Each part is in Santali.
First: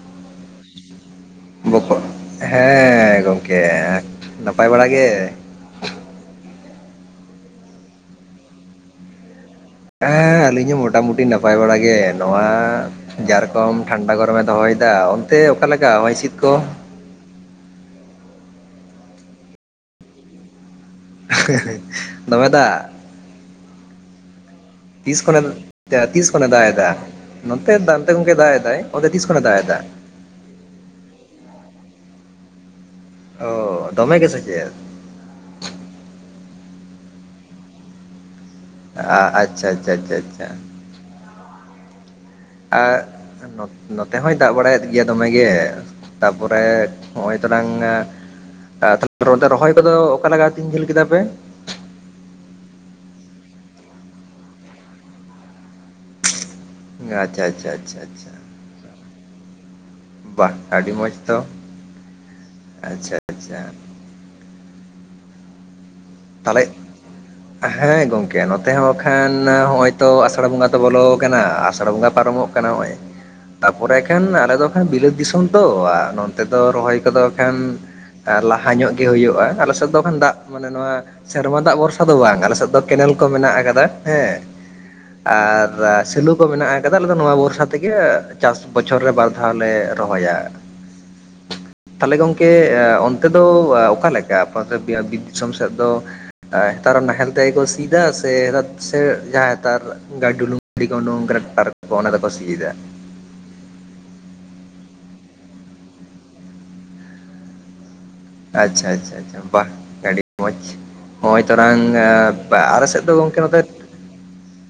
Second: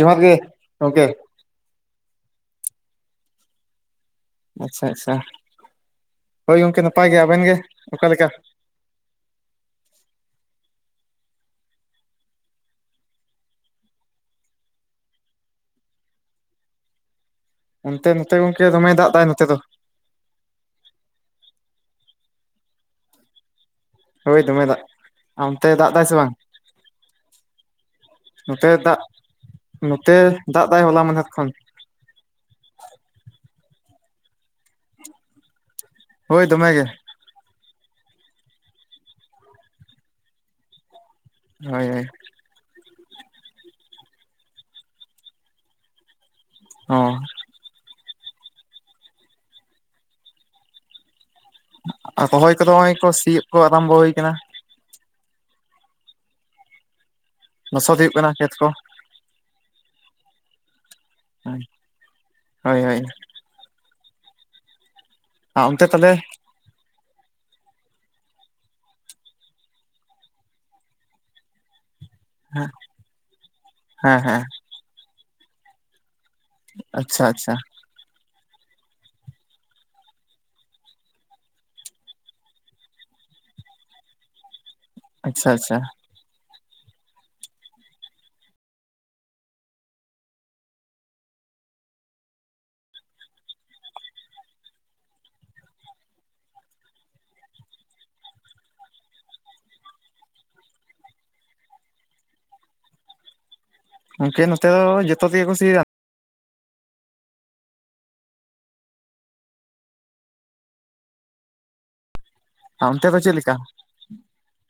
ᱡᱚᱦᱟᱨ ᱜᱮ ᱜᱚᱝᱠᱮ ᱵᱚᱠᱚ ᱦᱮᱸ ᱜᱚᱝᱠᱮ ᱱᱟᱯᱟᱭ ᱟᱪᱪᱷᱟ ᱵᱟᱲᱟ ᱟᱪᱪᱷᱟ ᱜᱮ? ᱦᱳᱭ ᱜᱚᱝᱠᱮ ᱱᱟᱯᱟᱭ ᱜᱮ ᱟᱵᱮᱱ ᱜᱮ ᱚᱠᱟᱞᱮᱠᱟ? ᱦᱮᱸ ᱟᱹᱞᱤᱧ ᱦᱚᱸ ᱢᱚᱴᱟ ᱢᱩᱴᱤ ᱱᱟᱯᱟᱭ ᱵᱟᱲᱟ ᱜᱮ ᱱᱚᱣᱟ ᱡᱟ ᱨᱚᱠᱚᱢ ᱴᱷᱟᱱᱰᱟ ᱜᱚᱨᱚᱢᱮ ᱫᱚᱦᱚᱭ ᱫᱟ ᱚᱱᱛᱮ ᱚᱠᱟ ᱞᱮᱠᱟ ᱦᱚᱭ ᱦᱤᱸᱥᱤᱫ ᱠᱚ? ᱚᱱᱛᱮ ᱱᱚᱛᱮ ᱜᱚᱝᱠᱮ ᱫᱚᱢᱮᱭ ᱫᱟᱜᱽ ᱫᱟᱭ ᱱᱚᱛᱮ ᱫᱚ ᱫᱚᱢᱮ ᱫᱟᱜᱽ ᱦᱳᱭ ᱫᱚᱢᱮ ᱫᱟᱜᱽ ᱛᱤᱥ ᱠᱷᱚᱱᱮ ᱛᱤᱥ ᱠᱷᱚᱱᱮ ᱫᱟᱜᱽ ᱮᱫᱟ ᱱᱚᱛᱮ [unintelligible] ᱜᱚᱝᱠᱮ ᱫᱟᱜᱽ ᱫᱟᱭ ᱚᱱᱛᱮ ᱛᱤᱥ ᱠᱷᱚᱱᱮ ᱫᱟᱜᱽ ᱮᱫᱟ? ᱛᱮ ᱫᱟᱜᱽ ᱫᱟᱭ ᱦᱚᱞᱟ ᱢᱟᱫᱷᱮᱨ ᱠᱷᱚᱱ᱾ ᱚ ᱫᱚᱢᱮ ᱜᱮᱥᱮ ᱪᱮᱫ ᱦᱳᱭ ᱫᱚᱢᱮ ᱜᱮ ᱟ ᱟᱪᱪᱷᱟ ᱟᱪᱪᱷᱟ ᱪᱷᱟ ᱪᱷᱟ ᱦᱳᱭ ᱦᱳᱭ ᱟᱻ ᱱᱚᱛᱮ ᱦᱚᱸᱭ ᱫᱟᱜᱽ ᱵᱟᱲᱟᱭᱮᱫ ᱜᱮᱭᱟ ᱫᱚᱢᱮᱜᱮ ᱛᱟᱯᱚᱨᱮ ᱦᱚᱸ ᱱᱚᱜᱼᱚᱭ [unintelligible] ᱛᱟᱞᱦᱮ ᱨᱚᱦᱚᱭ ᱠᱚᱫᱚ ᱚᱠᱟ ᱞᱮᱠᱟ ᱛᱤᱱ ᱡᱷᱟᱹᱞ ᱠᱮᱫᱟ ᱯᱮ? ᱨᱚᱦᱚᱭ ᱠᱚᱫᱚ ᱱᱚᱜᱼᱚᱭ ᱠᱚ ᱥᱤᱭᱩᱜ ᱠᱚ ᱟᱨᱟᱢᱵᱚ ᱦᱩᱭ ᱠᱟᱱᱟ᱾ ᱟᱪᱪᱷᱟ ᱟᱪᱪᱷᱟ ᱞᱚᱥᱚᱫ ᱟᱷᱟᱷᱟ ᱦᱩᱭᱩᱜ ᱠᱟᱱᱟ ᱟᱪᱷᱟ ᱠᱷᱮᱛ ᱠᱚ ᱵᱟᱦ ᱟᱹᱰᱤ ᱢᱚᱸᱡᱽ ᱛᱚ ᱦᱳᱭ ᱦᱳᱭ ᱟᱪᱪᱷᱟ ᱟᱪᱪᱷᱟ ᱟᱸ ᱚᱱᱛᱮ ᱛᱟᱞᱮ? ᱛᱟᱞᱮᱡ ᱦᱮᱸ ᱜᱚᱝᱠᱮ ᱱᱚᱛᱮ ᱦᱚᱸ ᱠᱷᱟᱱ ᱦᱚᱜᱼᱚᱭ ᱛᱚ ᱟᱥᱟᱲ ᱵᱚᱸᱜᱟ ᱛᱚ ᱵᱚᱞᱚ ᱠᱟᱱᱟ ᱟᱥᱟᱲ ᱵᱚᱸᱜᱟ ᱯᱟᱨᱚᱢᱚᱜ ᱠᱟᱱᱟ ᱱᱚᱜᱼᱚᱭ ᱛᱟᱯᱚᱨᱮ ᱦᱮᱸ ᱠᱷᱟᱱ ᱦᱮᱸ ᱟᱞᱮ ᱫᱚ ᱠᱷᱟᱱ ᱵᱤᱞᱟᱹᱛ ᱫᱤᱥᱚᱢ ᱛᱚ ᱟ ᱛᱮᱫᱚ ᱨᱚᱦᱚᱭ ᱠᱚᱫᱚ ᱟᱪᱪᱷᱟ ᱟᱪᱪᱷᱟ ᱠᱷᱟᱱ ᱞᱟᱦᱟ ᱧᱚᱜ ᱜᱮ ᱦᱩᱭᱩᱜᱼᱟ ᱟᱞᱮ ᱥᱮᱫ ᱫᱚ ᱫᱟᱜᱽ ᱢᱟᱱᱮ ᱱᱚᱣᱟ ᱥᱮᱨᱢᱟ ᱫᱟᱜ ᱵᱚᱨᱥᱟ ᱫᱚ ᱵᱟᱝ ᱟᱞᱮ ᱥᱮᱫ ᱫᱚ ᱠᱮᱱᱮᱞ ᱠᱚ ᱢᱮᱱᱟᱜ ᱟᱠᱟᱫᱟ ᱦᱮᱸ ᱟᱪᱪᱷᱟ ᱟᱨᱼᱼ ᱟᱪᱪᱷᱟ ᱥᱮᱞᱩ ᱠᱚ ᱢᱮᱱᱟᱜ ᱟᱠᱟᱫᱟ ᱟᱞᱮ ᱫᱚ ᱱᱚᱣᱟ ᱵᱚᱨᱥᱟ ᱛᱮᱜᱮ ᱪᱟᱥ ᱵᱚᱪᱷᱚᱨ ᱨᱮ ᱵᱟᱨ ᱫᱷᱟᱣ ᱞᱮ ᱨᱚᱦᱚᱭᱟ᱾ ᱟᱨ [inaudible] ᱛᱟᱞᱮ ᱜᱚᱝᱠᱮ ᱚᱱᱛᱮ ᱫᱚ ᱚᱠᱟ ᱞᱮᱠᱟ, ᱟᱯᱮᱭᱟᱜ ᱵᱤᱨ ᱫᱤᱥᱚᱢ ᱥᱮᱫ ᱫᱚ? ᱟᱹ ᱱᱮᱛᱟᱨ ᱦᱚᱸ ᱱᱟᱦᱮᱞ ᱛᱮ ᱜᱮ ᱠᱚ ᱥᱤᱭᱮᱫᱟ ᱥᱮ ᱱᱮᱛᱟᱨ ᱥᱮ ᱡᱟᱦᱟᱸ ᱛᱟᱨ ᱜᱟᱰ ᱰᱩᱞᱩᱝᱼᱼ [unintelligible] ᱚᱱᱚᱝ ᱠᱟᱱᱟ ᱚᱱᱟ ᱛᱮ ᱠᱚ ᱥᱤᱭᱮᱫᱟ᱾ ᱜᱚᱝᱠᱮ ᱱᱚᱛᱮ ᱫᱚ ᱡᱚᱛᱚ ᱛᱮᱜᱮ ᱠᱚ ᱥᱤᱭᱮᱫᱟ᱾ ᱟᱪᱷᱟ, ᱟᱪᱷᱟ-ᱟᱪᱷᱟ ᱵᱟᱦ ᱟᱹᱰᱤ ᱢᱚᱸᱡᱽ ᱱᱚᱜᱼᱚᱭ ᱛᱚᱨᱟᱝ ᱟ ᱟᱞᱮ ᱟᱨ ᱥᱮᱫ ᱚᱱᱛᱮ ᱫᱚ ᱪᱮᱫ ᱜᱚᱝᱠᱮ ᱞᱮᱠᱟ? ᱱᱚᱛᱮ,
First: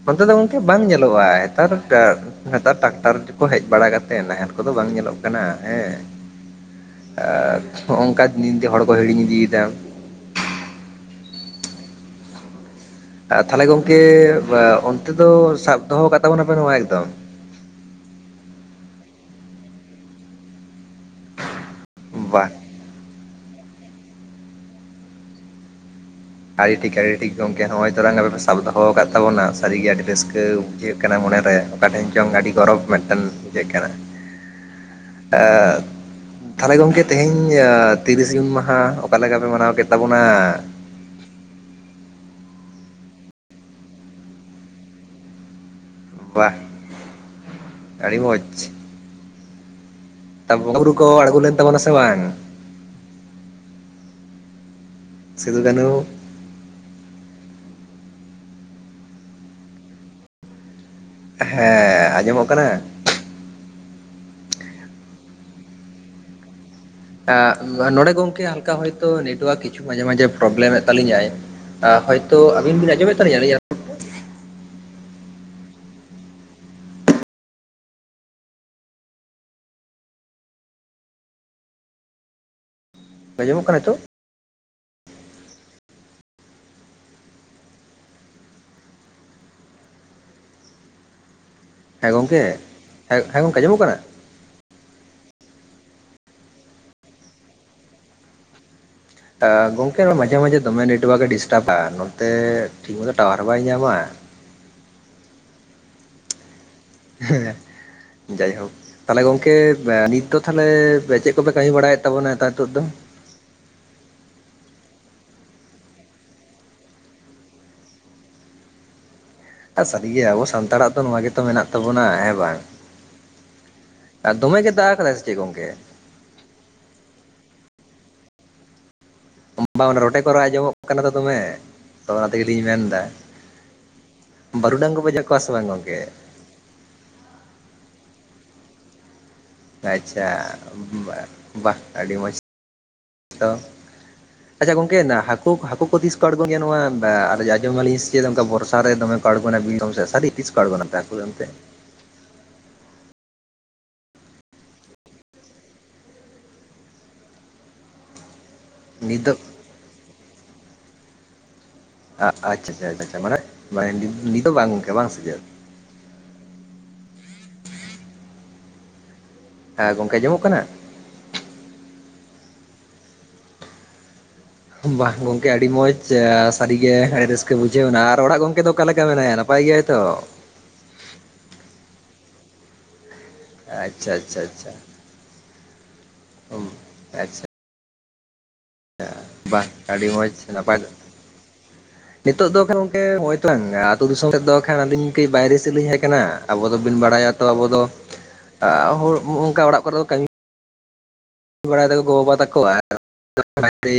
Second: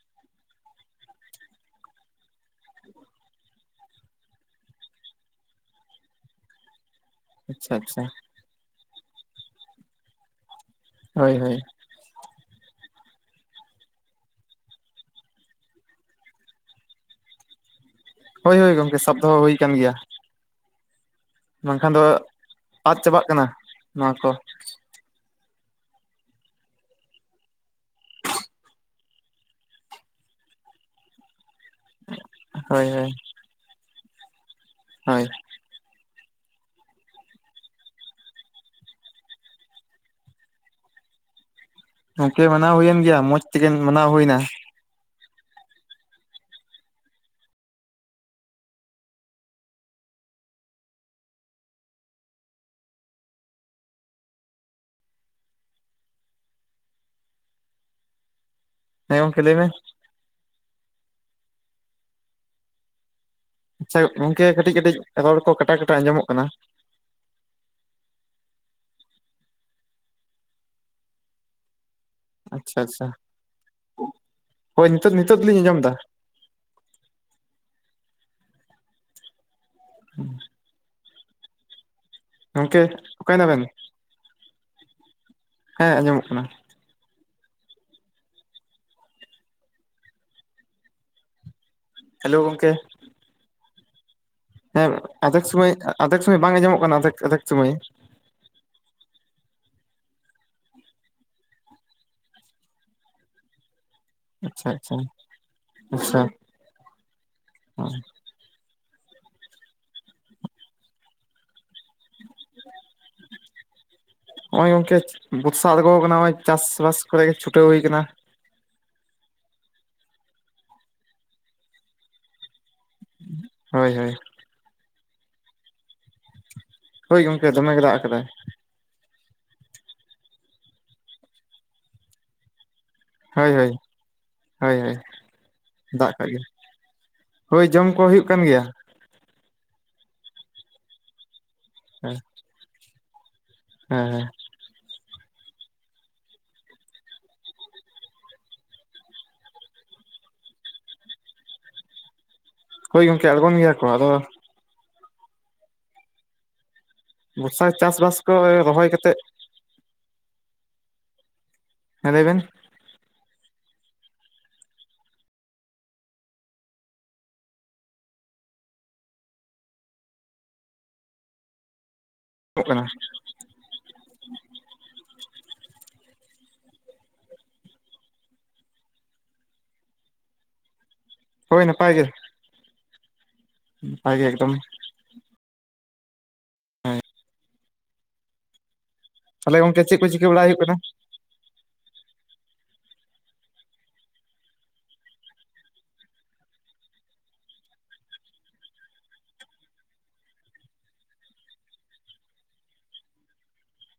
ᱱᱚᱱᱛᱮ ᱫᱚ ᱜᱚᱝᱠᱮ ᱵᱟᱝ ᱧᱮᱞᱚᱜᱚᱜᱼᱟ ᱱᱮᱛᱟᱨᱼᱼ ᱱᱮᱛᱟᱨ ᱴᱨᱟᱠᱴᱟᱨ ᱠᱚ ᱦᱮᱡ ᱵᱟᱲᱟ ᱠᱟᱛᱮᱫ ᱱᱟᱦᱮᱞ ᱠᱚᱫᱚ ᱵᱟᱝ ᱧᱮᱞᱚᱜ ᱠᱟᱱᱟ ᱦᱮᱸ᱾ ᱟᱨ ᱟᱪᱪᱷᱟ ᱦᱚ ᱟᱪᱪᱷᱟ ᱚᱱᱠᱟ ᱫᱤᱱ ᱛᱮ ᱦᱚᱲᱠᱚ ᱦᱤᱲᱤᱧ ᱤᱫᱤᱭᱮᱫᱟ᱾ ᱦᱳᱭ-ᱦᱳᱭ᱾ ᱟᱨ ᱛᱷᱟᱞᱮ ᱜᱚᱝᱠᱮ ᱚᱱᱛᱮ ᱫᱚ ᱥᱟᱵ ᱫᱚᱦᱚ ᱟᱠᱟᱫ ᱛᱟᱵᱚᱱᱟᱯᱮ ᱥᱮᱵᱟᱝ ᱮᱠᱫᱚᱢᱼᱼ ᱦᱳᱭ-ᱦᱳᱭ ᱜᱚᱢᱠᱮ ᱥᱟᱵ ᱫᱚᱦᱚ ᱦᱩᱭ ᱠᱟᱱ ᱜᱤᱭᱟ᱾ ᱵᱟᱝᱠᱷᱟᱱ ᱫᱚ ᱵᱟᱦ ᱟᱫᱽ ᱪᱟᱵᱟᱜ ᱠᱟᱱᱟ ᱱᱚᱣᱟ ᱠᱚ᱾ ᱟᱹᱰᱤ ᱴᱷᱤᱠ, ᱟᱹᱰᱤ ᱴᱷᱤᱠ ᱜᱚᱢᱠᱮ ᱱᱚᱸᱜᱼᱚᱭ ᱛᱚᱨᱟᱝ ᱟᱯᱮᱯᱮ ᱥᱟᱵ ᱫᱚᱦᱚ ᱟᱠᱟᱫ ᱛᱟᱵᱚᱱᱟ ᱥᱟᱹᱨᱤᱜᱮ ᱟᱹᱰᱤ ᱨᱟᱹᱥᱠᱟᱹ ᱵᱩᱡᱷᱟᱹᱜ ᱠᱟᱱᱟ ᱢᱚᱱᱮᱨᱮ᱾ ᱚᱠᱟᱴᱷᱮᱱ ᱪᱚᱝ ᱟᱹᱰᱤ ᱜᱚᱨᱚᱵᱽ ᱦᱳᱭ ᱦᱳᱭ ᱢᱤᱫᱴᱟᱝ ᱵᱩᱡᱷᱟᱹᱜ ᱠᱟᱱᱟ? ᱦᱳᱭ᱾ ᱟ ᱛᱷᱟᱞᱮ ᱜᱚᱝᱠᱮ ᱛᱮᱦᱤᱧ ᱛᱤᱨᱤᱥ ᱡᱩᱱ ᱢᱟᱦᱟ ᱚᱠᱟᱞᱮᱠᱟ ᱯᱮ ᱢᱟᱱᱟᱣ ᱠᱮᱫ ᱛᱟᱵᱚᱱᱟᱻᱻ ᱜᱚᱝᱠᱮ ᱢᱟᱱᱟᱣ ᱦᱩᱭᱮᱱ ᱜᱮᱭᱟ ᱢᱚᱸᱡᱽ ᱛᱮᱜᱮ ᱢᱟᱱᱟᱣ ᱦᱩᱭᱮᱱᱟ᱾ ᱵᱟᱦ, ᱟᱹᱰᱤ ᱢᱚᱸᱡᱽ᱾ ᱛᱟ ᱵᱚᱸᱜᱟ ᱵᱩᱨᱩ ᱠᱚ ᱟᱬᱜᱚ ᱞᱮᱱ ᱛᱟᱵᱚᱱᱟ ᱥᱮ ᱵᱟᱝ? ᱥᱤᱫᱩ ᱠᱟᱹᱱᱩ᱾ ᱦᱮᱸ ᱜᱚᱝᱠᱮ ᱞᱟᱹᱭᱢ ᱢᱮ? ᱦᱮᱸ, ᱟᱸᱡᱚᱢᱚᱜ ᱠᱟᱱᱟ? ᱟᱪᱷᱟ, ᱜᱚᱝᱠᱮ ᱠᱟᱹᱴᱤᱡ-ᱠᱟᱹᱴᱤᱡ ᱨᱚᱲ ᱠᱚ ᱠᱟᱴᱟ ᱠᱟᱴᱟ ᱟᱸᱡᱚᱢᱚᱜ ᱠᱟᱱᱟ ᱾ ᱱᱚᱰᱮ ᱜᱚᱝᱠᱮ ᱦᱟᱞᱠᱟ ᱦᱚᱭᱛᱳ ᱱᱮᱴᱣᱟᱨᱠ ᱠᱤᱪᱷᱩ ᱢᱟᱡᱷᱮ ᱢᱟᱡᱷᱮ ᱯᱨᱚᱵᱽᱞᱮᱢᱫ ᱛᱟᱹᱞᱤᱧᱟᱭ ᱾ ᱦᱚ [unintelligible] ᱟᱪᱷᱟ-ᱟᱪᱪᱷᱟ ᱾ ᱦᱳᱭ, ᱱᱤᱛᱚᱜ-ᱱᱤᱛᱚᱜ ᱫᱚᱞᱤᱧ ᱟᱸᱡᱚᱢ ᱮᱫᱟ ᱾ ᱦᱩᱸ [inaudible] ᱜᱚᱝᱠᱮ? ᱚᱠᱟᱭᱱᱟᱵᱮᱱ ᱟᱸᱡᱚᱢᱚᱜ ᱠᱟᱱᱟ ᱱᱤᱛᱚᱜ? ᱦᱮᱸ, ᱟᱸᱡᱚᱢᱚᱜ ᱠᱟᱱᱟ ᱾ ᱦᱮᱸ, ᱜᱚᱝᱠᱮ ᱦᱮᱸ ᱜᱚᱝᱠᱮ ᱟᱸᱚᱢᱚᱜ ᱠᱟᱱᱟ ᱾ ᱦᱮᱸ, ᱟᱫᱷᱮᱠ ᱥᱚᱢᱚᱭ ᱟᱫᱷᱮᱠ ᱥᱚᱢᱚᱭ ᱵᱟᱝ ᱟᱸᱡᱚᱢᱚᱜ ᱠᱟᱱᱟ ᱟᱫᱷᱮᱠ-ᱟᱫᱷᱮᱠ ᱥᱚᱢᱚᱭ ᱾ ᱜᱚᱝᱠᱮ ᱢᱟᱡᱷᱮ-ᱢᱟᱡᱷᱮ ᱫᱚᱢᱮ ᱱᱮᱴᱚᱣᱟᱨᱠ ᱮ ᱰᱤᱥᱴᱟᱹᱵᱟ, ᱱᱚᱛᱮ ᱴᱷᱤᱠ ᱛᱮ ᱴᱟᱣᱟᱨ ᱵᱟᱭ ᱧᱟᱢᱟ ᱾ ᱟᱪᱷᱟ-ᱟᱪᱷᱟ, ᱟᱪᱷᱟ ᱾ ᱦᱮᱸ ᱾ ᱡᱟᱭᱦᱚ, ᱛᱟᱦᱚᱞᱮ ᱜᱚᱝᱠᱮ ᱱᱤᱛ ᱫᱚ ᱛᱟᱦᱚᱞᱮ ᱪᱮᱫ ᱠᱚᱯᱮ ᱠᱟᱹᱢᱤ ᱵᱟᱲᱟᱭᱮᱫ ᱛᱟᱵᱚᱱᱟ ᱱᱮᱛᱟᱨ ᱱᱤᱛᱚᱜ ᱫᱚ? [inaudible] ᱱᱚᱜᱼᱚᱭ ᱜᱚᱝᱠᱮ ᱵᱚᱨᱥᱟ ᱟᱬᱜᱚ ᱟᱠᱟᱱᱟ, ᱱᱚᱜᱼᱚᱭ ᱪᱟᱥᱵᱟᱥ ᱠᱚᱨᱮ ᱜᱮ ᱪᱷᱩᱴᱟᱹᱣ ᱦᱩᱭ ᱟᱠᱟᱱᱟ ᱾ ᱥᱟᱹᱨᱤᱜᱮ ᱟᱵᱚ ᱥᱟᱱᱛᱟᱲᱟᱜ ᱫᱚ ᱱᱚᱣᱟ ᱜᱮᱛᱚ ᱢᱮᱱᱟᱜ ᱛᱟᱵᱚᱱᱟ ᱾ ᱦᱮᱸ ᱵᱟᱝ? ᱦᱳᱭ - ᱦᱳᱭ ᱾ ᱟᱨ ᱫᱚᱢᱮ ᱜᱮ ᱫᱟᱜ ᱟᱠᱟᱫᱟᱭ ᱥᱮ ᱪᱮ ᱜᱚᱝᱠᱮ? ᱦᱳᱭ ᱜᱚᱝᱠᱮ, ᱫᱚᱢᱮ ᱜᱮ ᱫᱟᱜ ᱟᱠᱟᱫᱟᱭ ᱾ ᱵᱟᱝ ᱚᱸᱰᱮ ᱨᱚᱴᱮ ᱠᱚ ᱨᱟᱜ ᱟᱸᱡᱚᱢᱚᱜ ᱠᱟᱱᱟ ᱛᱚ ᱫᱚᱢᱮ, ᱛᱚ ᱚᱱᱟ ᱛᱮᱜᱮᱞᱤᱧ ᱢᱮᱱᱮᱫᱟ ᱾ ᱦᱳᱭ-ᱦᱳᱭ, ᱦᱳᱭ-ᱦᱳᱭ, ᱠᱚᱣᱟ ᱥᱮ ᱵᱟᱝ ᱜᱚᱝᱠᱮ? ᱫᱟᱜ ᱟᱠᱟᱫ ᱜᱮ ᱾ ᱦᱳᱭ, ᱡᱚᱢ ᱠᱚ ᱦᱩᱭᱩᱜ ᱠᱟᱱ ᱜᱮᱭᱟ ᱾ ᱟᱪᱷᱟ, ᱵᱟᱦ ᱟᱹᱰᱤ ᱦᱮᱸ ᱢᱚᱡᱽ ᱛᱚ ᱾ ᱦᱮᱸ ᱦᱮᱸ ᱾ ᱟᱪᱪᱷᱟ ᱜᱚᱝᱠᱮ, ᱦᱟᱹᱠᱩ ᱦᱟᱹᱠᱩ ᱠᱚ ᱛᱤᱥ ᱠᱚ ᱟᱲᱜᱚᱱ ᱜᱮᱭᱟ ᱱᱚᱣᱟ ᱮ ᱟᱸᱡᱚᱢ ᱫᱟᱹᱞᱤᱧ ᱥᱮ ᱪᱮᱫ ᱚᱱᱠᱟ ᱵᱚᱨᱥᱟ ᱨᱮ ᱫᱚᱢᱮ ᱟᱲᱜᱚᱱᱟ ᱥᱟᱨᱤ ᱛᱤᱥ ᱠᱚ ᱟᱲᱜᱚᱱᱟ ᱟᱯᱮ ᱚᱱᱛᱮ? ᱦᱳᱭ ᱜᱚᱢᱠᱮ ᱟᱲᱜᱳᱱ ᱜᱮᱭᱟ ᱠᱚ, ᱟᱫᱚ ᱵᱚᱨᱥᱟ ᱪᱟᱥ ᱵᱟᱥ ᱠᱚ ᱨᱚᱦᱚᱭ ᱠᱟᱛᱮᱜ ᱱᱤᱛᱚᱜ ᱦᱮᱸ ᱞᱟᱹᱭ ᱵᱮᱱ ᱟᱪᱪᱷᱟ ᱪᱷᱟ ᱪᱷᱟ ᱢᱟᱱᱮ ᱢᱟᱱ ᱱᱤᱛ ᱫᱚ ᱵᱟᱝ ᱜᱮ ᱠᱟᱹ ᱵᱟᱝ ᱥᱮ ᱪᱮᱫ? ᱦᱮᱸ ᱜᱚᱝᱠᱮ ᱟᱸᱡᱚᱢᱚᱜ ᱠᱟᱱᱟ? [unintelligible] ᱠᱟᱱᱟ ᱾ ᱵᱟᱜᱦ ᱜᱚᱢᱠᱮ ᱟᱹᱰᱤ ᱢᱚᱡᱽ ᱥᱟᱹᱨᱤᱜᱮ ᱟᱹᱰᱤ ᱨᱟᱹᱥᱠᱟᱹ ᱵᱩᱡᱷᱟᱹᱣ ᱮᱱᱟ ᱟᱨ ᱚᱲᱟᱜ ᱜᱚᱝᱠᱮ ᱫᱚ ᱚᱠᱟ ᱞᱮᱠᱟ ᱢᱮᱱᱟᱭᱟ ᱱᱟᱯᱟᱭ ᱜᱮᱭᱟ ᱛᱚ? ᱦᱳᱭ ᱱᱟᱯᱟᱭ ᱜᱮ ᱾ ᱟᱪᱪᱷᱟ ᱟᱪᱪᱷᱟ ᱮᱠᱫᱚᱢ ᱟᱪᱪᱷᱟ ᱟᱪᱪᱷᱟ ᱾ ᱛᱟᱦᱚᱞᱮ ᱵᱟᱝ ᱜᱚᱝᱠᱮ ᱪᱮ ᱠᱚ ᱟᱹᱰᱤ ᱪᱤᱠᱟᱹ ᱢᱚᱸᱡᱽ ᱵᱟᱲᱟ ᱦᱩᱭᱩᱜ ᱠᱟᱱᱟ? ᱱᱟᱯᱟᱭ ᱱᱤᱛᱚᱜ ᱫᱚ ᱱᱚᱜᱼᱚᱭ ᱛᱚ ᱵᱟᱝ ᱟᱹᱛᱩ ᱫᱤᱥᱚᱢ ᱥᱮᱫ ᱫᱚ ᱠᱷᱟᱱ ᱟᱹᱞᱤᱧ ᱠᱟᱹᱡ ᱵᱟᱭᱨᱮ ᱥᱮᱫ ᱞᱤᱧ ᱦᱮᱡ ᱟᱠᱟᱱᱟ ᱾ ᱟᱵᱚ ᱫᱚᱵᱤᱱ ᱵᱟᱲᱟᱭᱟ ᱛᱚ ᱟᱵᱚ ᱫᱚ ᱚᱱᱠᱟ ᱚᱲᱟᱜ ᱠᱚᱨᱮ ᱫᱚ ᱠᱟᱹᱢᱤ ᱠᱟᱢᱤ ᱵᱟᱲᱟᱭ ᱫᱟᱠᱚ ᱜᱳᱵᱟᱵᱟ ᱛᱟᱠᱚ [unintelligible] ᱮ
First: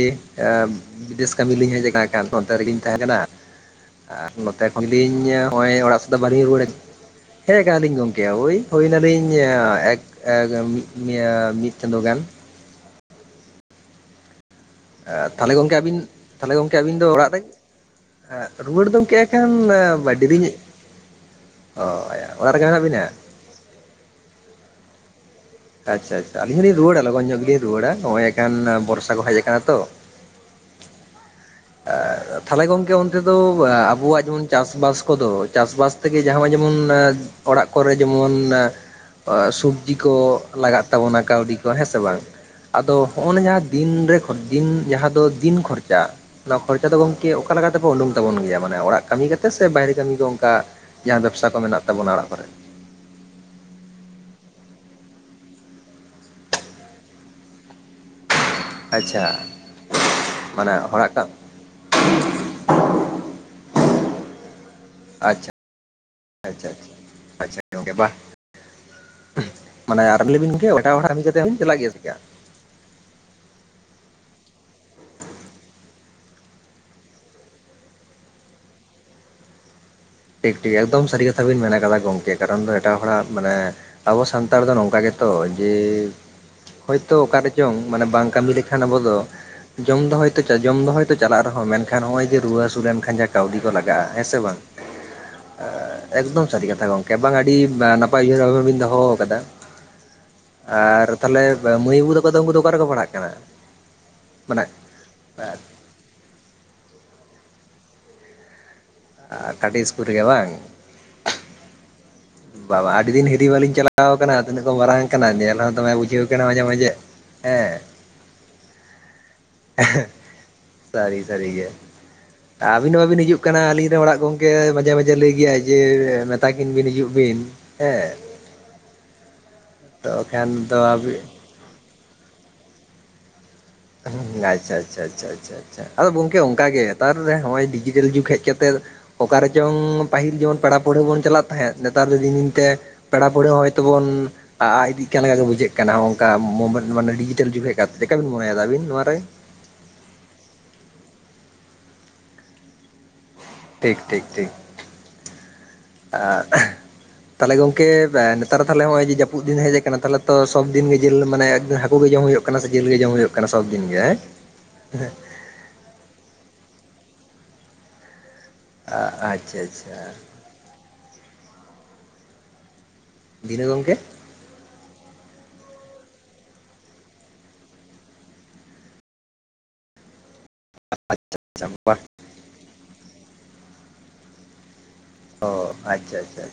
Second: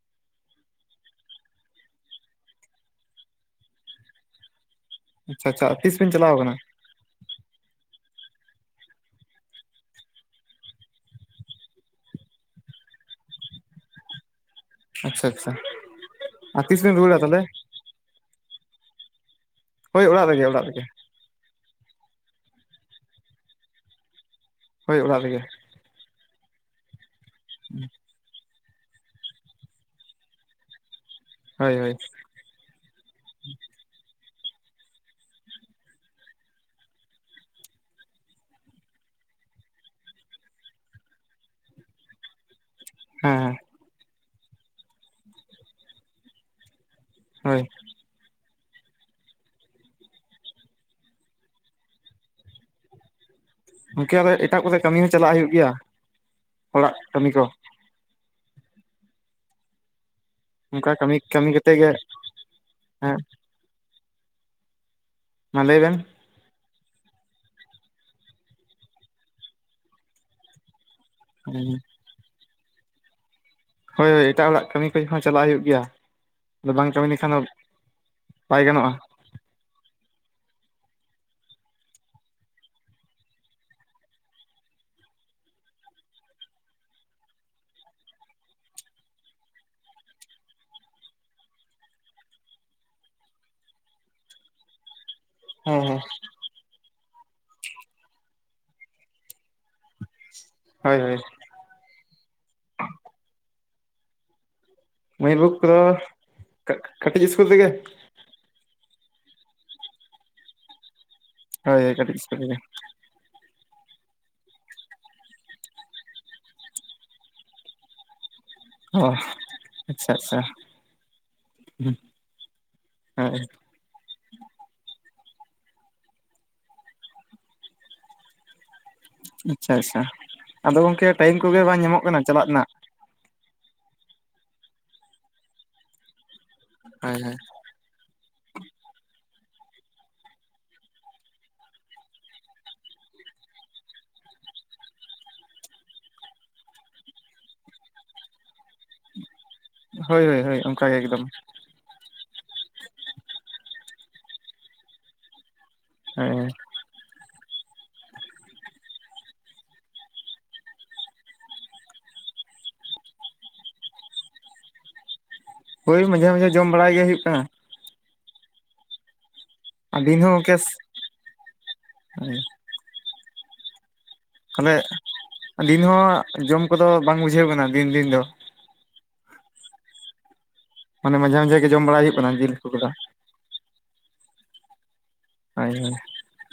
ᱵᱤᱫᱮᱥ ᱠᱟᱹᱢᱤ ᱞᱤᱧ ᱦᱮᱡ ᱟᱠᱟᱱ ᱚᱱᱛᱮ ᱨᱮᱜᱮᱧ ᱛᱟᱦᱮᱸ ᱠᱟᱱᱟ, ᱟᱨ ᱱᱚᱛᱮ ᱠᱷᱚᱱᱞᱤᱧ ᱟᱪᱪᱷᱟ ᱟᱪᱪᱷᱟ ᱱᱚᱜᱼᱚᱭ ᱛᱤᱥ ᱚᱲᱟᱜ ᱥᱮᱥ ᱵᱤᱱ ᱫᱚ ᱪᱟᱞᱟᱣ ᱵᱟᱹᱞᱤᱧ ᱠᱟᱱᱟ ᱨᱩᱣᱟᱹᱲᱟ ᱦᱮᱡ ᱠᱟᱱᱟ ᱞᱤᱧ ᱜᱚᱝᱠᱮ ᱳᱭ ᱦᱩᱭ ᱮᱱᱟᱞᱤᱧ ᱮᱠ ᱮᱜ ᱤᱭᱟ ᱢᱤ ᱢᱤᱫ ᱪᱟᱸᱫᱚ ᱜᱟᱱ ᱾ ᱮ ᱟᱪᱪᱷᱟ ᱟᱪᱪᱷᱟ ᱛᱟᱦᱚᱞᱮ ᱜᱚᱝᱠᱮ ᱟᱵᱤᱱ ᱛᱟᱦᱚᱞᱮ ᱟᱨ ᱜᱚᱝᱠᱮ ᱛᱤᱥ ᱵᱤᱱ ᱟᱵᱤᱱ ᱫᱚ ᱨᱩᱣᱟᱹᱲᱟ ᱚᱲᱟᱜ ᱨᱮ? ᱛᱟᱦᱚᱞᱮ ᱨᱩᱣᱟᱹᱲ ᱫᱚ ᱮᱱᱠᱷᱟᱱ ᱦᱳᱭ ᱚᱲᱟᱜ ᱰᱮᱵᱤ ᱨᱮᱜᱮ ᱧᱚᱜ ᱚᱲᱟᱜ ᱨᱮᱜᱮ ᱚ ᱚᱲᱟᱜ ᱨᱮᱜᱮ ᱢᱮᱱᱟᱜ ᱵᱤᱱᱟ? ᱦᱳᱭ ᱚᱲᱟᱜ ᱨᱮᱜᱮ ᱾ ᱟᱪᱪᱷᱟ ᱟᱪᱪᱷᱟ ᱟᱹᱞᱤᱧ ᱦᱚᱞᱤᱧ ᱨᱩᱣᱟᱹᱲᱟ ᱞᱚᱜᱚᱱ ᱧᱚᱜ ᱜᱮᱞᱤᱧ ᱨᱩᱣᱟᱹᱲᱟ ᱱᱚᱜ ᱚᱭ ᱮᱠᱟᱱ ᱵᱚᱨᱥᱟ ᱠᱚ ᱦᱮᱡ ᱟᱠᱟᱱᱟ ᱛᱚ ᱦᱳᱭ ᱦᱳᱭ᱾ ᱛᱟᱦᱚᱞᱮ ᱜᱚᱢᱠᱮ ᱚᱱᱛᱮ ᱫᱚ ᱟᱵᱚᱣᱟᱜ ᱡᱮᱢᱚᱱ ᱪᱟᱥᱵᱟᱥ ᱠᱚᱫᱚ ᱪᱟᱥᱵᱟᱥ ᱛᱮᱜᱮ ᱡᱟᱦᱟᱸ ᱡᱮᱢᱚᱱ ᱚᱲᱟᱜ ᱠᱚᱨᱮ ᱡᱮᱢᱚᱱ ᱟ ᱥᱚᱵᱡᱤ ᱠᱚ ᱞᱟᱜᱟᱜ ᱛᱟᱵᱚᱱᱟ ᱠᱟᱹᱣᱰᱤ ᱠᱚ ᱦᱮᱸ ᱥᱮ ᱵᱟᱝ? ᱟᱫᱚ ᱦᱮᱸ ᱦᱚᱜᱼᱱᱟ ᱦᱮᱸ ᱡᱟᱦᱟᱸ ᱫᱤᱱᱨᱮ ᱫᱤᱱ ᱡᱟᱦᱟᱸ ᱫᱚ ᱫᱤᱱ ᱠᱷᱚᱨᱪᱟ ᱚᱱᱟ ᱠᱷᱚᱨᱪᱟ ᱫᱚ ᱜᱚᱢᱠᱮ ᱚᱠᱟ ᱦᱳᱭ ᱞᱮᱠᱟ ᱛᱮ ᱵᱚ ᱩᱰᱩᱝ ᱛᱟᱵᱚᱱ ᱜᱮᱭᱟ ᱢᱟᱱᱮ ᱚᱲᱟᱜ ᱠᱟᱹᱢᱤ ᱠᱟ ᱛᱮ ᱥᱮ ᱵᱟᱭᱨᱮ ᱠᱟᱹᱢᱤ ᱠᱚ ᱚᱱᱠᱟ ᱡᱟᱦᱟᱸ ᱵᱮᱵᱽᱥᱟ ᱠᱚ ᱢᱮᱱᱟᱜ ᱛᱟᱵᱚᱱᱟ ᱚᱲᱟᱜ ᱠᱚᱨᱮ? ᱜᱚᱢᱠᱮ ᱮᱴᱟᱜ ᱠᱚᱨᱮ ᱠᱟᱹᱢᱤ ᱦᱚᱸ ᱪᱟᱞᱟᱜ ᱦᱩᱭᱩᱜ ᱜᱮᱭᱟ ᱦᱚᱲᱟᱜ ᱠᱟᱹᱢᱤ ᱠᱚ᱾ ᱟᱪᱪᱷᱟ᱾ ᱢᱟᱱᱮ ᱚᱱᱠᱟ ᱦᱚᱲᱟᱜ ᱠᱟᱹᱢᱤ ᱠᱟᱜ ᱠᱟᱹᱢᱤ ᱠᱟᱛᱮᱫ ᱜᱮ ᱦᱮᱸ ᱟᱪ ᱢᱟ ᱞᱟᱹᱭᱵᱮᱱ, ᱟᱪᱪᱷᱟ ᱟᱪᱪᱷᱟ ᱟᱪᱪᱷᱟ ᱜᱚᱢᱠᱮ ᱵᱟᱦ ᱢᱟᱱᱮ ᱟᱨ [inaudible] ᱮᱴᱟᱜ ᱦᱚᱲᱟ ᱦᱳᱭ ᱪᱟᱞᱟᱜ ᱜᱮᱭᱟ ᱪᱤᱠᱟ? ᱦᱳᱭ ᱦᱳᱭ ᱮᱴᱟᱜ ᱦᱚᱲᱟᱜ ᱠᱟᱹᱢᱤ ᱠᱚ ᱦᱚᱸ ᱪᱟᱞᱟᱜ ᱦᱩᱭᱩᱜ ᱜᱮᱭᱟ ᱟᱫᱚ ᱵᱟᱝ ᱠᱟᱹᱢᱤ ᱞᱮᱠᱷᱟᱱ ᱫᱚ ᱵᱟᱭ ᱜᱟᱱᱚᱜᱼᱟ, ᱴᱷᱤᱠ ᱴᱷᱤᱠ ᱮᱠᱫᱚᱢ ᱥᱟᱹᱨᱤ ᱠᱟᱛᱷᱟ ᱵᱤᱱ ᱢᱮᱱ ᱠᱟᱫᱟ ᱜᱚᱢᱠᱮ ᱠᱟᱨᱚᱱ ᱮᱴᱟᱜ ᱦᱚᱲᱟᱜ ᱢᱟᱱᱮ ᱟᱵᱚ ᱥᱟᱱᱛᱟᱲ ᱫᱚ ᱱᱚᱝᱠᱟ ᱜᱮᱛᱚ ᱡᱮ ᱦᱳᱭᱛᱳ ᱚᱠᱟᱨ ᱨᱮ ᱪᱚᱝ ᱢᱟᱱᱮ ᱵᱟᱝ ᱠᱟᱹᱢᱤ ᱞᱮᱠᱷᱟᱱ ᱟᱵᱚ ᱫᱚ ᱡᱚᱢ ᱫᱚᱦᱚᱭ ᱛᱚ ᱡᱚᱢ ᱫᱚᱦᱚᱭ ᱛᱚ ᱪᱟᱞᱟᱜ ᱨᱮᱦᱚᱸ ᱢᱮᱱᱠᱷᱟᱱ ᱱᱚᱜ- ᱚᱭ ᱡᱮ ᱨᱩᱣᱟᱹ ᱦᱟᱹᱥᱩ ᱞᱮᱱᱠᱷᱟᱱ ᱡᱟ ᱠᱟᱹᱣᱰᱤ ᱠᱚ ᱞᱟᱜᱟᱜᱼᱟ ᱦᱮᱸ ᱥᱮ ᱵᱟᱝ, ᱦᱮᱸ ᱦᱮᱸ ᱮᱠᱫᱚᱢ ᱥᱟᱹᱨᱤ ᱠᱟᱛᱷᱟ ᱜᱚᱝᱠᱮ ᱵᱟᱝ ᱟᱹᱰᱤ ᱱᱟᱯᱟᱭ ᱩᱭᱦᱟᱹᱨ ᱵᱷᱟᱵᱱᱟ ᱵᱮᱱ ᱵᱤᱱ ᱫᱚᱦᱚ ᱟᱠᱟᱫᱟ, ᱦᱳᱭ ᱟᱨ ᱦᱳᱭ ᱛᱟᱦᱚᱞᱮ ᱢᱟᱹᱭ ᱵᱟᱹᱵᱩ ᱛᱟᱠᱚ ᱫᱚ ᱩᱱᱠᱩ ᱫᱚ ᱚᱠᱟ ᱨᱮᱠᱚ ᱯᱟᱲᱦᱟᱜ ᱠᱟᱱᱟ? ᱢᱮᱱᱟᱜ ᱢᱟᱹᱭ ᱵᱟᱹᱵᱩ ᱠᱚᱫᱚ ᱠᱟᱹᱴᱤᱡ ᱤᱥᱠᱩᱞ ᱛᱮᱜᱮ, ᱟᱨ ᱠᱟᱹᱴᱤᱡ ᱤᱥᱠᱩᱞ ᱨᱮᱜᱮ ᱵᱟᱝ? ᱦᱳᱭ ᱠᱟᱹᱴᱤᱡ ᱤᱥᱠᱩᱞ ᱨᱮᱜᱮ ᱵᱟ ᱵᱟ ᱟᱹᱰᱤ ᱫᱤᱱ ᱦᱤ ᱟᱹᱰᱤ ᱵᱟᱹᱞᱤᱧ ᱪᱟᱞᱟᱣ ᱟᱠᱟᱱᱟ ᱛᱤᱱᱟᱹᱜ ᱠᱚ ᱢᱟᱨᱟᱝ ᱟᱠᱟᱱᱟ ᱧᱮᱞ ᱦᱚᱸ ᱫᱚᱢᱮ ᱵᱩᱡᱷᱟᱹᱣ ᱠᱟᱱᱟ ᱢᱟᱡᱷᱮᱸ ᱢᱟᱡᱷᱮᱸ ᱦᱮᱸ, ᱚ ᱾ ᱥᱟᱹᱨᱤ-ᱥᱟᱹᱨᱤ ᱜᱮ, ᱟᱹᱵᱤᱱ ᱵᱟᱸᱵᱤᱱ ᱦᱤᱡᱩᱜ ᱦᱳᱭ ᱠᱟᱱᱟ ᱟᱹᱞᱤᱧ ᱨᱮᱱ ᱚᱲᱟᱜ ᱠᱚᱼᱼ ᱮ ᱢᱟᱡᱷᱮ-ᱢᱟᱡᱷᱮ ᱞᱟᱹᱭ ᱜᱮᱭᱟᱭ ᱡᱮ ᱢᱮᱛᱟ ᱠᱤᱱ ᱵᱤᱱ ᱦᱤᱡᱩᱜ ᱵᱤᱱ ᱦᱮᱸ? ᱟᱪᱷᱟ-ᱟᱪᱷᱟ, ᱛᱚ ᱠᱷᱟᱱ ᱟᱫᱚ ᱫᱚ ᱜᱚᱝᱠᱮ ᱟᱹᱵᱤᱱ ᱴᱟᱭᱤᱢ ᱠᱚᱜᱮ ᱵᱟᱝ ᱧᱟᱢᱚᱜ ᱠᱟᱱᱟ ᱪᱟᱞᱟᱜ ᱨᱮᱱᱟᱜ᱾ ᱦᱮᱸ ᱟᱪᱷᱟ-ᱟᱪᱷᱟ ᱟᱪᱷᱟ-ᱟᱪᱷᱟ ᱟᱪᱷᱟ ᱟᱫᱚ ᱜᱚᱝᱠᱮ ᱚᱱᱠᱟ ᱜᱮ ᱱᱮᱛᱟᱨᱮ ᱱᱚᱜ ᱚᱭ ᱰᱤᱡᱤᱴᱮᱞ ᱡᱩᱜ ᱦᱮᱡ ᱠᱟᱛᱮᱫᱼᱼ ᱚᱠᱟ ᱨᱮᱪᱚᱝ ᱯᱟᱹᱦᱤᱞ ᱡᱮᱢᱚᱱ ᱯᱮᱲᱟ ᱯᱟᱹᱲᱦᱟᱹ ᱵᱚᱱ ᱪᱟᱞᱟᱜ ᱛᱟᱦᱮᱸᱫ ᱱᱮᱛᱟᱨ ᱫᱚ ᱫᱤᱱ ᱫᱤᱱ ᱛᱮ ᱯᱮᱲᱟ ᱯᱟᱹᱲᱦᱟᱹ ᱦᱚᱭᱛᱳ ᱵᱚᱱ ᱟᱜ ᱤᱫᱤᱜ ᱠᱟᱱ ᱞᱮᱠᱟ ᱜᱮ ᱠᱚ ᱵᱩᱡᱷᱟᱹᱜ ᱠᱟᱱᱟ ᱚᱱᱠᱟ ᱢᱚᱢᱮᱴ ᱢᱟᱱᱮ ᱰᱤᱡᱤᱴᱟᱞ ᱡᱩᱜᱽ ᱦᱮᱡ ᱠᱟᱛᱮ ᱪᱮᱠᱟ ᱵᱤᱱ ᱢᱚᱱᱮ ᱫᱟ ᱟᱵᱤᱱ ᱱᱚᱣᱟ ᱨᱮ? ᱦᱳᱭ, ᱦᱳᱭ-ᱦᱳᱭ ᱚᱱᱠᱟ ᱜᱮ ᱮᱠᱫᱚᱢ ᱾ [unintelligible] ᱴᱷᱤᱠ, ᱴᱷᱤᱠ-ᱴᱷᱤᱠ ᱟᱻ ᱛᱟᱦᱚᱞᱮ ᱜᱚᱝᱠᱮ ᱱᱮᱛᱟᱨ ᱛᱟᱦᱚᱞᱮ ᱱᱚᱜ ᱚᱭ ᱡᱮ ᱡᱟᱹᱯᱩᱫ ᱫᱤᱱ ᱦᱮᱡ ᱟᱠᱟᱱᱟ ᱛᱟᱦᱚᱞᱮ ᱛᱚ ᱥᱚᱵ ᱫᱤᱱ ᱜᱮ ᱡᱤᱞ ᱢᱟᱱᱮ ᱦᱟᱹᱠᱩ ᱜᱮ ᱡᱚᱢ ᱦᱩᱭᱩᱜ ᱠᱟᱱᱟ? ᱛᱟᱞᱦᱮᱸ ᱥᱮ ᱡᱤᱞ ᱜᱮ ᱡᱚᱢ ᱦᱩᱭᱩᱜ ᱠᱟᱱᱟ ᱥᱚᱵ ᱫᱤᱱ ᱜᱮ ᱦᱮᱸ᱾ ᱦᱳᱭ ᱢᱟᱡᱷᱮ-ᱢᱟᱡᱷᱮ ᱡᱚᱢᱵᱟᱲᱟᱭ ᱜᱮ ᱦᱩᱭᱩᱜ ᱠᱟᱱᱟ᱾ ᱟᱪᱷᱟ-ᱟᱪᱷᱟ ᱾ ᱟᱨ ᱫᱤᱱ ᱦᱚᱸ ᱠᱮᱥ ᱦᱩᱸᱼᱼ ᱫᱤᱱ ᱦᱚᱸ ᱜᱚᱝᱠᱮᱼᱼ ᱛᱟᱦᱚᱞᱮ, ᱟᱞᱤᱱ ᱦᱚᱸᱦᱟᱸᱜ ᱡᱚᱢ ᱠᱚᱫᱚ ᱵᱟᱝ ᱵᱩᱡᱷᱟᱹᱣ ᱟᱠᱟᱱᱟ ᱫᱤᱱ-ᱫᱤᱱ ᱫᱚᱼᱼ ᱢᱟᱱᱮ ᱟᱪᱪᱷᱟ ᱢᱟᱡᱷᱮ-ᱢᱟᱡᱷᱮ ᱟᱪᱪᱷᱟ ᱜᱮ ᱡᱚᱢ ᱵᱟ ᱵᱟᱲᱟᱭ ᱦᱩᱭᱩᱜ ᱠᱟᱱᱟ ᱡᱤᱞ ᱠᱚᱫᱚ᱾ ᱦᱳᱭ ᱟᱪᱷᱟ-ᱟᱪᱷᱟ᱾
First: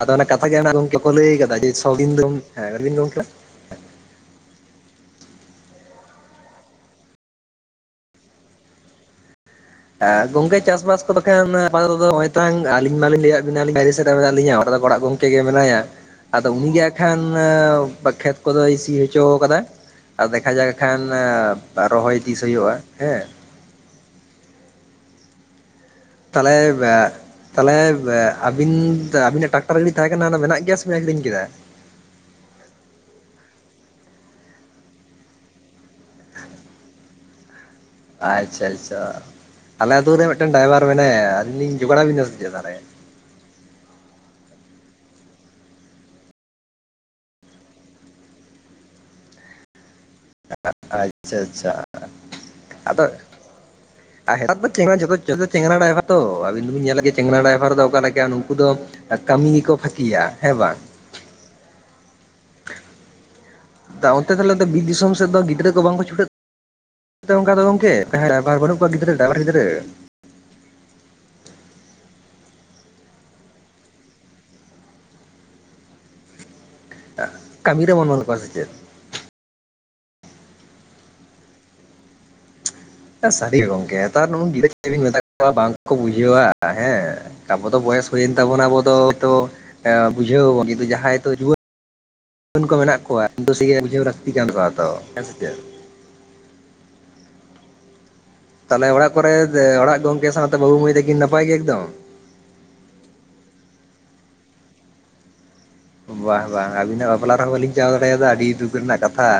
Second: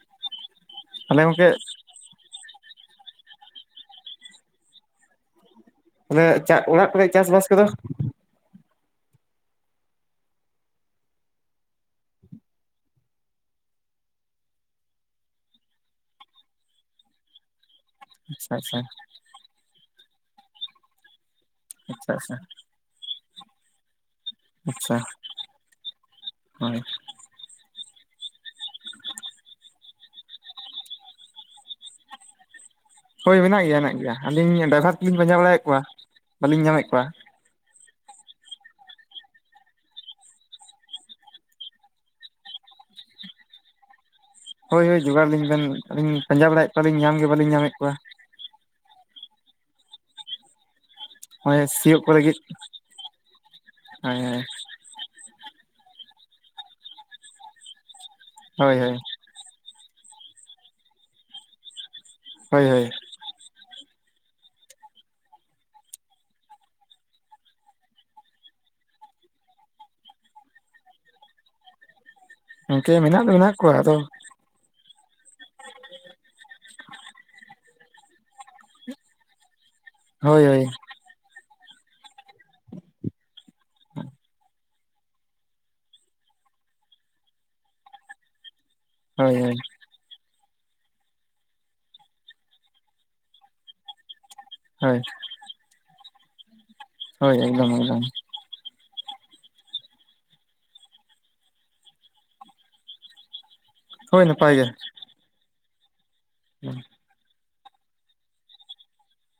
ᱟᱫᱚ ᱚᱱᱟ ᱠᱟᱛᱷᱟ ᱜᱮ ᱚᱱᱟ ᱜᱚᱝᱠᱮ ᱠᱚ ᱛᱟᱦᱚᱞᱮ ᱞᱟᱹᱭ ᱜᱚᱝᱠᱮ ᱠᱟᱫᱟ ᱡᱮ [inaudible] ᱜᱚᱢᱠᱮ ᱛᱟᱞᱦᱮᱸ ᱪᱟ ᱚᱲᱟᱜ ᱠᱚᱨᱮ ᱪᱟᱥᱵᱟᱥ ᱠᱚᱫᱚᱼᱼ ᱮ ᱜᱚᱝᱠᱮ ᱪᱟᱥ ᱠᱚᱫᱚ ᱠᱷᱟᱱ [inaudible] ᱟᱹᱞᱤᱧ ᱢᱟᱞᱤᱧ ᱞᱟᱹᱭᱟᱫ ᱵᱮᱱᱟ ᱵᱟᱭᱨᱮ ᱥᱮᱫ ᱨᱮ ᱢᱮᱱᱟᱜ ᱞᱤᱧᱟ ᱫᱚ ᱚᱲᱟᱜ ᱜᱚᱝᱠᱮ ᱛᱮᱜᱮ ᱢᱮᱱᱟᱭᱟ ᱟᱫᱚ ᱩᱱᱤᱜᱮ ᱮᱠᱷᱟᱱ ᱠᱷᱮᱛ ᱟᱪᱪᱷᱟ ᱠᱚᱫᱚᱭ ᱟᱪᱪᱷᱟ ᱥᱤ ᱦᱚᱪᱚ ᱟᱠᱟᱫᱟ ᱟᱨ ᱫᱮᱠᱷᱟ ᱡᱟᱠ ᱠᱷᱟᱱ ᱟᱪᱪᱷᱟ ᱨᱚᱦᱚᱭ ᱟᱪᱪᱷᱟ ᱛᱤᱥ ᱦᱩᱭᱩᱜᱼᱟ? ᱦᱮᱸ᱾ ᱟᱪᱷᱟ ᱾ ᱛᱟᱞᱮ ᱵᱮᱼᱼ ᱛᱟᱦᱚᱞᱮ ᱟᱹᱵᱤᱱ ᱟᱵᱤᱱᱟᱜ ᱴᱟᱠᱴᱟᱨ ᱜᱟᱹᱰᱤ ᱛᱟᱦᱮᱸ ᱠᱟᱱᱟ ᱚᱱᱟ ᱢᱮᱱᱟᱜ ᱜᱮᱭᱟ ᱥᱮ ᱵᱤᱱ ᱟᱠᱷᱨᱤᱧ ᱠᱮᱫᱟ? ᱦᱳᱭ ᱢᱮᱱᱟᱜ ᱜᱮᱭᱟ ᱦᱮᱱᱟᱜ ᱜᱮᱭᱟ ᱟᱹᱞᱤᱧ ᱰᱟᱭᱵᱷᱟᱨ ᱛᱮᱞᱤᱧ ᱯᱟᱸᱡᱟ ᱵᱟᱲᱟᱭᱮᱫ ᱠᱚᱣᱟ ᱵᱟᱹᱞᱤᱧ ᱧᱟᱢᱮᱫ ᱠᱚᱣᱟ᱾ ᱟᱪᱷᱟ-ᱟᱪᱷᱟ ᱟᱞᱮ ᱟᱹᱛᱩ ᱨᱮ ᱢᱤᱫᱴᱮᱱ ᱰᱨᱟᱭᱵᱟᱨ ᱢᱮᱱᱟᱭᱟ ᱟᱹᱞᱤᱧ ᱞᱤᱧ ᱡᱚᱜᱟᱲ ᱟᱵᱤᱱᱟ ᱥᱮ ᱪᱮᱫ ᱫᱟᱦᱚᱞᱮᱼᱼ ᱦᱳᱭ-ᱦᱳᱭ ᱡᱚᱜᱟᱲᱟᱞᱤᱧ ᱵᱮᱱ ᱟᱹᱞᱤᱧ ᱯᱟᱸᱡᱟ ᱵᱟᱲᱟᱭᱮᱫ ᱠᱚᱣᱟᱞᱤᱧ ᱧᱟᱢ ᱜᱮ ᱵᱟᱹᱞᱤᱧ ᱧᱟᱢᱮᱫ ᱠᱚᱣᱟ᱾ ᱦᱳᱭ ᱟᱪᱷᱟ-ᱟᱪᱷᱟ ᱥᱤᱭᱳᱜ ᱠᱚ ᱞᱟᱹᱜᱤᱫ ᱟᱫᱚ ᱦᱳᱭ ᱡᱚᱛᱚ ᱼᱼ ᱡᱚᱛᱚ ᱪᱮᱝᱨᱟ ᱰᱟᱭᱵᱟᱨ ᱛᱚ ᱟᱞᱤᱧ ᱫᱚᱵᱤᱱ ᱧᱮᱞ ᱞᱟᱹᱜᱤᱫ ᱪᱮᱝᱨᱟ ᱰᱟᱭᱵᱟᱨ ᱫᱚ ᱚᱠᱟᱞᱮ ᱞᱮᱠᱟ ᱱᱩᱠᱩ ᱫᱚᱼᱼ ᱦᱳᱭ ᱦᱳᱭ ᱠᱟᱹᱢᱤ ᱜᱮᱠᱚ ᱯᱷᱟᱹᱠᱤᱭᱟᱼᱜ ᱦᱮᱸ ᱵᱟᱝ ᱾ ᱦᱳᱭ-ᱦᱳᱭ᱾ ᱚᱱᱛᱮ ᱛᱟᱦᱚᱞᱮ ᱛᱚ ᱵᱤᱨ ᱫᱤᱥᱚᱢ ᱥᱮᱫ ᱫᱚ ᱜᱤᱫᱽᱨᱟᱹ ᱠᱚ ᱵᱟᱝᱠᱚ ᱪᱷᱩᱴᱟᱹᱜ ᱠᱟᱱᱟᱼᱼ ᱚᱱᱠᱟ ᱫᱚ ᱜᱚᱝᱠᱮ ᱰᱟᱭᱵᱟᱨ ᱵᱟᱹᱱᱩᱜ ᱠᱚᱣᱟ ᱜᱤᱫᱽᱨᱟᱹ ᱰᱟᱭᱵᱟᱨ ᱜᱤᱫᱽᱨᱟᱹᱼᱼ ᱜᱚᱝᱠᱮ ᱢᱮᱱᱟᱜ ᱫᱚ ᱢᱮᱱᱟᱜ ᱠᱚᱣᱟ ᱟᱫᱚᱼᱼ ᱠᱟᱹᱢᱤ ᱨᱮ ᱢᱚᱱᱚᱞ ᱠᱚᱣᱟ ᱥᱮ ᱪᱮᱫ᱾ ᱦᱳᱭ-ᱦᱳᱭ᱾ ᱥᱟᱹᱨᱤ ᱜᱮ ᱜᱚᱝᱠᱮ ᱱᱮᱛᱟᱨ ᱨᱮᱱ ᱜᱤᱫᱽᱨᱟᱹ ᱪᱮᱫ ᱵᱤᱱ ᱢᱮᱛᱟ ᱠᱚᱣᱟ ᱵᱟᱝ ᱠᱚ ᱵᱩᱡᱷᱟᱹᱣᱟ ᱦᱮᱸ ᱾ ᱛᱟᱵᱚ ᱫᱚ ᱵᱚᱭᱮᱥ ᱦᱩᱭ ᱮᱱ ᱛᱟᱵᱚᱱᱟ ᱟᱵᱚ ᱫᱚ ᱛᱚᱼᱼ ᱦᱳᱭ ᱦᱳᱭ ᱵᱩᱡᱷᱟᱹᱣᱟᱵᱚᱱ ᱠᱤᱱᱛᱩ ᱡᱟᱦᱟᱸᱭ ᱱᱤᱛᱚᱜ ᱡᱩᱣᱟᱹᱱ-ᱡᱩᱣᱟᱹᱱ ᱠᱚ ᱢᱮᱱᱟᱜ ᱠᱚᱣᱟ ᱵᱩᱡᱷᱟᱹᱣᱼᱼ ᱦᱳᱭ ᱦᱮᱸ ᱥᱮ ᱪᱮᱫ᱾ ᱦᱳᱭ ᱮᱠᱫᱚᱢ-ᱮᱠᱫᱚᱢ᱾ ᱛᱟᱦᱚᱞᱮ ᱚᱲᱟᱜ ᱠᱚᱨᱮ, ᱚᱲᱟᱜ ᱜᱚᱝᱠᱮ ᱥᱟᱶᱛᱮ ᱵᱟᱹᱵᱩ ᱢᱟᱹᱭ ᱛᱟᱹᱠᱤᱱ ᱱᱟᱯᱟᱭ ᱜᱮ ᱮᱠᱫᱚᱢ? ᱦᱳᱭ ᱱᱟᱯᱟᱭ ᱜᱮ᱾ ᱵᱟᱦ-ᱵᱟᱦ ᱟᱹᱵᱤᱱᱟᱜ ᱵᱟᱯᱞᱟ ᱨᱮᱦᱚᱸ ᱵᱟᱹᱞᱤᱧ ᱪᱟᱞᱟᱣ ᱫᱟᱲᱮᱭᱟᱫᱟ ᱟᱹᱰᱤ ᱫᱩᱠ ᱨᱮᱱᱟᱜ ᱠᱟᱛᱷᱟ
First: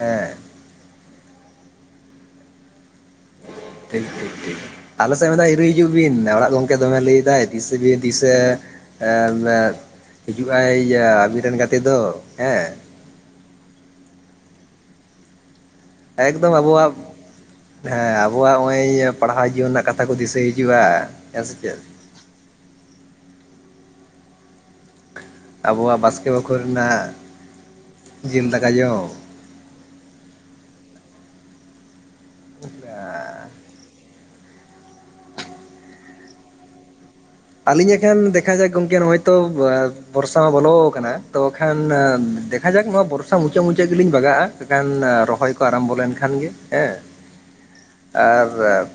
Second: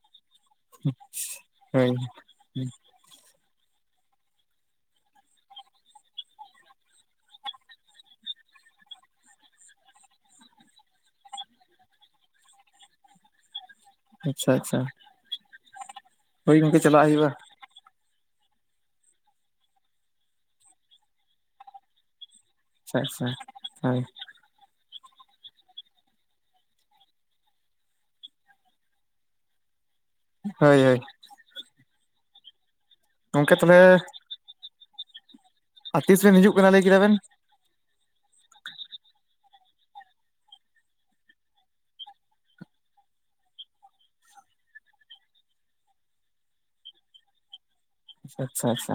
ᱦᱮᱸᱼᱼ [inaudible] [inaudible] ᱴᱷᱤᱠ ᱴᱷᱤᱠ ᱴᱷᱤᱠ, ᱟᱞᱮ ᱥᱮᱫ ᱢᱮᱫ ᱫᱷᱟᱣ ᱦᱤᱨᱤ ᱦᱤᱡᱩᱜ ᱵᱤᱱ ᱚᱲᱟᱜ ᱜᱚᱝᱠᱮ ᱫᱚᱢᱮ ᱞᱟᱹᱭᱫᱟᱭ ᱛᱤᱥᱮ ᱵᱤᱱ ᱛᱤᱥᱮ, ᱮ ᱦᱤᱡᱩᱜ ᱟᱭ ᱟᱵᱤᱱ ᱨᱮᱱ ᱜᱟᱛᱮ ᱫᱚ ᱦᱮᱸ, ᱟᱪᱷᱟ ᱟᱪᱷᱟ ᱾ ᱮᱠᱫᱚᱢ ᱟᱵᱚᱣᱟᱜ, ᱦᱩᱭᱩᱜᱼᱟ ᱦᱮᱸ ᱟᱵᱚᱣᱟᱜ ᱱᱚᱜᱼᱚᱭ ᱯᱟᱲᱦᱟᱣ ᱡᱤᱭᱚᱱ ᱨᱮᱱᱟᱜ ᱠᱟᱛᱷᱟ ᱠᱚ ᱫᱤᱥᱟᱹ ᱦᱤᱡᱩᱜᱼᱟ ᱦᱮᱸ ᱥᱮ ᱪᱮᱫ? ᱟᱪᱷᱟ ᱟᱪᱷᱟ ᱦᱳᱭ ᱾ ᱟᱵᱚᱣᱟᱜ ᱵᱟᱥᱠᱮ ᱵᱟᱠᱷᱳᱞ ᱨᱮᱱᱟᱜ ᱡᱤᱞ ᱫᱟᱠᱟ ᱡᱚᱢ ᱾ ᱦᱳᱭ ᱦᱳᱭ ᱾ [inaudible] ᱜᱚᱝᱠᱮ ᱛᱚᱵᱮ, ᱟᱨ ᱛᱤᱥ ᱵᱮᱱ ᱦᱤᱡᱩᱜ ᱠᱟᱱᱟ ᱞᱟᱹᱭ ᱠᱮᱫᱟ ᱵᱮᱱ, ᱟᱹᱞᱤᱧ ᱮᱠᱷᱟᱱ ᱫᱮᱠᱷᱟ ᱡᱟᱠ ᱜᱚᱝᱠᱮ ᱱᱚᱜᱼᱚᱭ ᱛᱚ ᱵᱚᱨᱥᱟ ᱢᱟ ᱵᱚᱞᱚ ᱟᱠᱟᱱᱟ ᱛᱚ ᱠᱷᱟᱱ ᱫᱮᱠ ᱫᱮᱠᱷᱟ ᱡᱟᱠ ᱱᱚᱣᱟ ᱵᱚᱨᱥᱟ ᱢᱩᱪᱟᱹᱫ ᱢᱩᱪᱟᱹᱫ ᱜᱮᱞᱤᱧ ᱵᱟᱜᱟᱜᱼᱟ ᱮᱠᱷᱟᱱ ᱨᱚᱦᱚᱭ ᱠᱚ ᱟᱨᱚᱢᱵᱚ ᱞᱮᱱᱠᱷᱟᱱ ᱜᱮ ᱦᱮᱸ, [inaudible] ᱟᱪᱷᱟ ᱟᱪᱷᱟ,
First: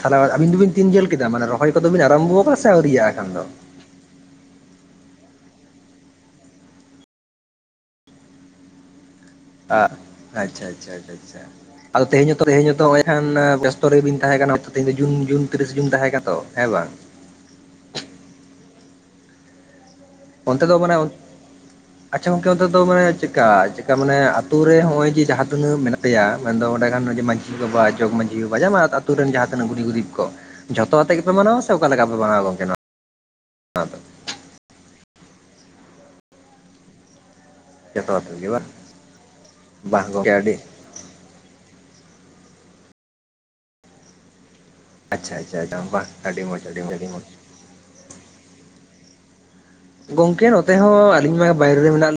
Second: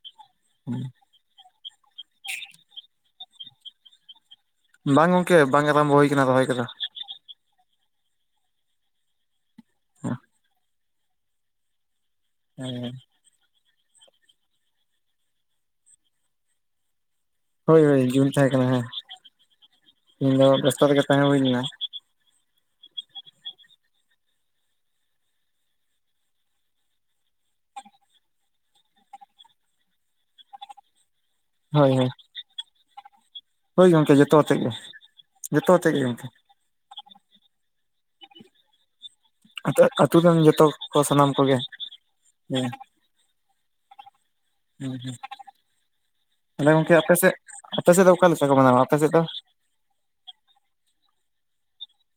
ᱛᱟᱦᱚᱞᱮ ᱟᱹᱵᱤᱱ ᱫᱚᱵᱤᱱ ᱛᱤᱱ ᱡᱷᱮᱞ ᱠᱮᱫᱟ ᱢᱟᱱᱮ ᱨᱚᱦᱚᱭ ᱠᱚᱫᱚ ᱵᱤᱱ ᱟᱨᱚᱢᱵᱷᱚ ᱟᱠᱟᱫᱟ ᱥᱮ ᱟᱹᱣᱤᱭᱟᱜᱼᱟ ᱮᱠᱷᱟᱱ ᱫᱚ, ᱵᱟᱝ ᱜᱚᱝᱠᱮ ᱵᱟᱝ ᱟᱨᱚᱢᱵᱚ ᱦᱩᱭ ᱠᱟᱱᱟ ᱨᱚᱦᱚᱭ ᱠᱚᱫᱚ ᱾ ᱟᱪᱪᱷᱟ ᱟᱪᱪᱷᱟ [unintelligible] ᱟᱷᱟᱷᱟ ᱟᱫᱚ ᱛᱮᱦᱮᱧ ᱦᱚᱛᱚ ᱛᱮᱦᱮᱧ ᱦᱚᱛᱚ ᱱᱚᱜ [unintelligible] ᱵᱮᱥᱛᱚ ᱨᱮᱵᱤᱱ ᱛᱟᱦᱮᱸ ᱠᱟᱱᱟ ᱛᱮᱦᱮᱧ ᱡᱩᱱ ᱡᱩᱱ ᱛᱤᱨᱤᱥ ᱡᱩᱱ ᱛᱟᱦᱮᱸ ᱠᱟᱱ ᱛᱫ ᱦᱮᱸ ᱵᱟᱝ ᱾ ᱦᱳᱭ ᱦᱳᱭ ᱡᱩᱱ ᱛᱟᱦᱮᱸ ᱠᱟᱱᱟ ᱦᱮᱸ ᱤᱧ ᱫᱚ ᱚᱱᱛᱮ ᱵᱮᱥᱛᱚ ᱢᱟᱱᱮ ᱛᱮᱜᱮ ᱛᱟᱦᱮᱸ ᱦᱩᱭ ᱞᱮᱱᱟ ᱾ ᱟᱪᱪᱷᱟ ᱜᱚᱝᱠᱮ ᱚᱱᱛᱮ ᱫᱚ ᱢᱟᱱᱮ ᱪᱮᱠᱟ ᱪᱮᱠᱟ ᱢᱟᱱᱮ ᱟᱛᱳ ᱨᱮ ᱱᱚᱜᱼᱚᱭ ᱡᱮ ᱡᱟᱦᱟᱸ ᱛᱤᱱᱟᱹᱜ ᱢᱮᱱᱟᱜ ᱯᱮᱭᱟ ᱢᱮᱱᱫᱚ ᱚᱸᱰᱮ ᱠᱷᱟᱱ ᱢᱟᱺᱡᱷᱤ [inaudible] [unintelligible] ᱢᱺᱡᱷᱤ ᱵᱟᱵᱟ ᱡᱚᱜᱽ ᱢᱟᱹᱡᱷᱤ ᱵᱟᱵᱟ ᱡᱟᱢᱟ ᱟᱛᱩ ᱨᱮᱱ ᱡᱟᱦᱟᱸ ᱛᱤᱱᱟᱹᱜ ᱜᱩᱤ ᱜᱩᱨᱤᱯ ᱠᱚ, ᱡᱷᱚᱛᱚ ᱟᱛᱮ ᱜᱮᱯᱮ ᱢᱟᱱᱟᱣᱟ ᱥᱮ ᱚᱠᱟ ᱦᱳᱭ ᱞᱮᱠᱟ ᱦᱳᱭ ᱯᱮ ᱢᱟᱱᱟᱣᱟ ᱜᱚᱝᱠᱮ ᱱᱚᱣᱟ ᱫᱚ? ᱡᱚᱛᱚᱛᱮᱫ ᱜᱮ ᱡᱚᱛᱚᱛᱮᱫ ᱜᱮ ᱜᱚᱝᱠᱮ ᱾ ᱡᱚᱛᱚ ᱟᱛᱮ ᱜᱮ ᱵᱟᱝ? ᱵᱟᱝ ᱟᱹᱛᱩ ᱜᱚᱝᱠᱮ ᱨᱮᱱ ᱟᱹᱰᱤ ᱡᱚᱛᱚ ᱠᱚ ᱥᱟᱱᱟᱢ ᱠᱚᱜᱮ ᱦᱮᱸ᱾ ᱟᱪᱪᱷᱟ ᱟᱪᱪᱷᱟ ᱟᱪᱪᱷᱟ ᱵᱟᱝ ᱟᱹᱰᱤ ᱢᱚᱸᱡᱽ ᱦᱮᱸ ᱫᱟᱜ ᱟᱹᱰᱤ ᱢᱚᱸᱡᱽ ᱜᱚᱝᱠᱮ ᱟᱹᱰᱤ ᱟᱯᱮ ᱢᱚᱸᱡᱽ ᱥᱮᱫ ᱟᱯᱮ ᱥᱮᱫ ᱫᱚ ᱚᱠᱟ ᱞᱮᱠᱟ ᱠᱚ ᱢᱟᱱᱟᱣᱟ ᱟᱯᱮ ᱥᱮᱫ ᱫᱚ? ᱜᱚᱝᱠᱮ ᱱᱚᱛᱮ ᱦᱚᱸ ᱟᱹᱞᱤᱧ ᱢᱟ ᱵᱟᱭᱨᱮ ᱨᱮ ᱢᱮᱱᱟᱜ ᱞᱤᱧᱟ,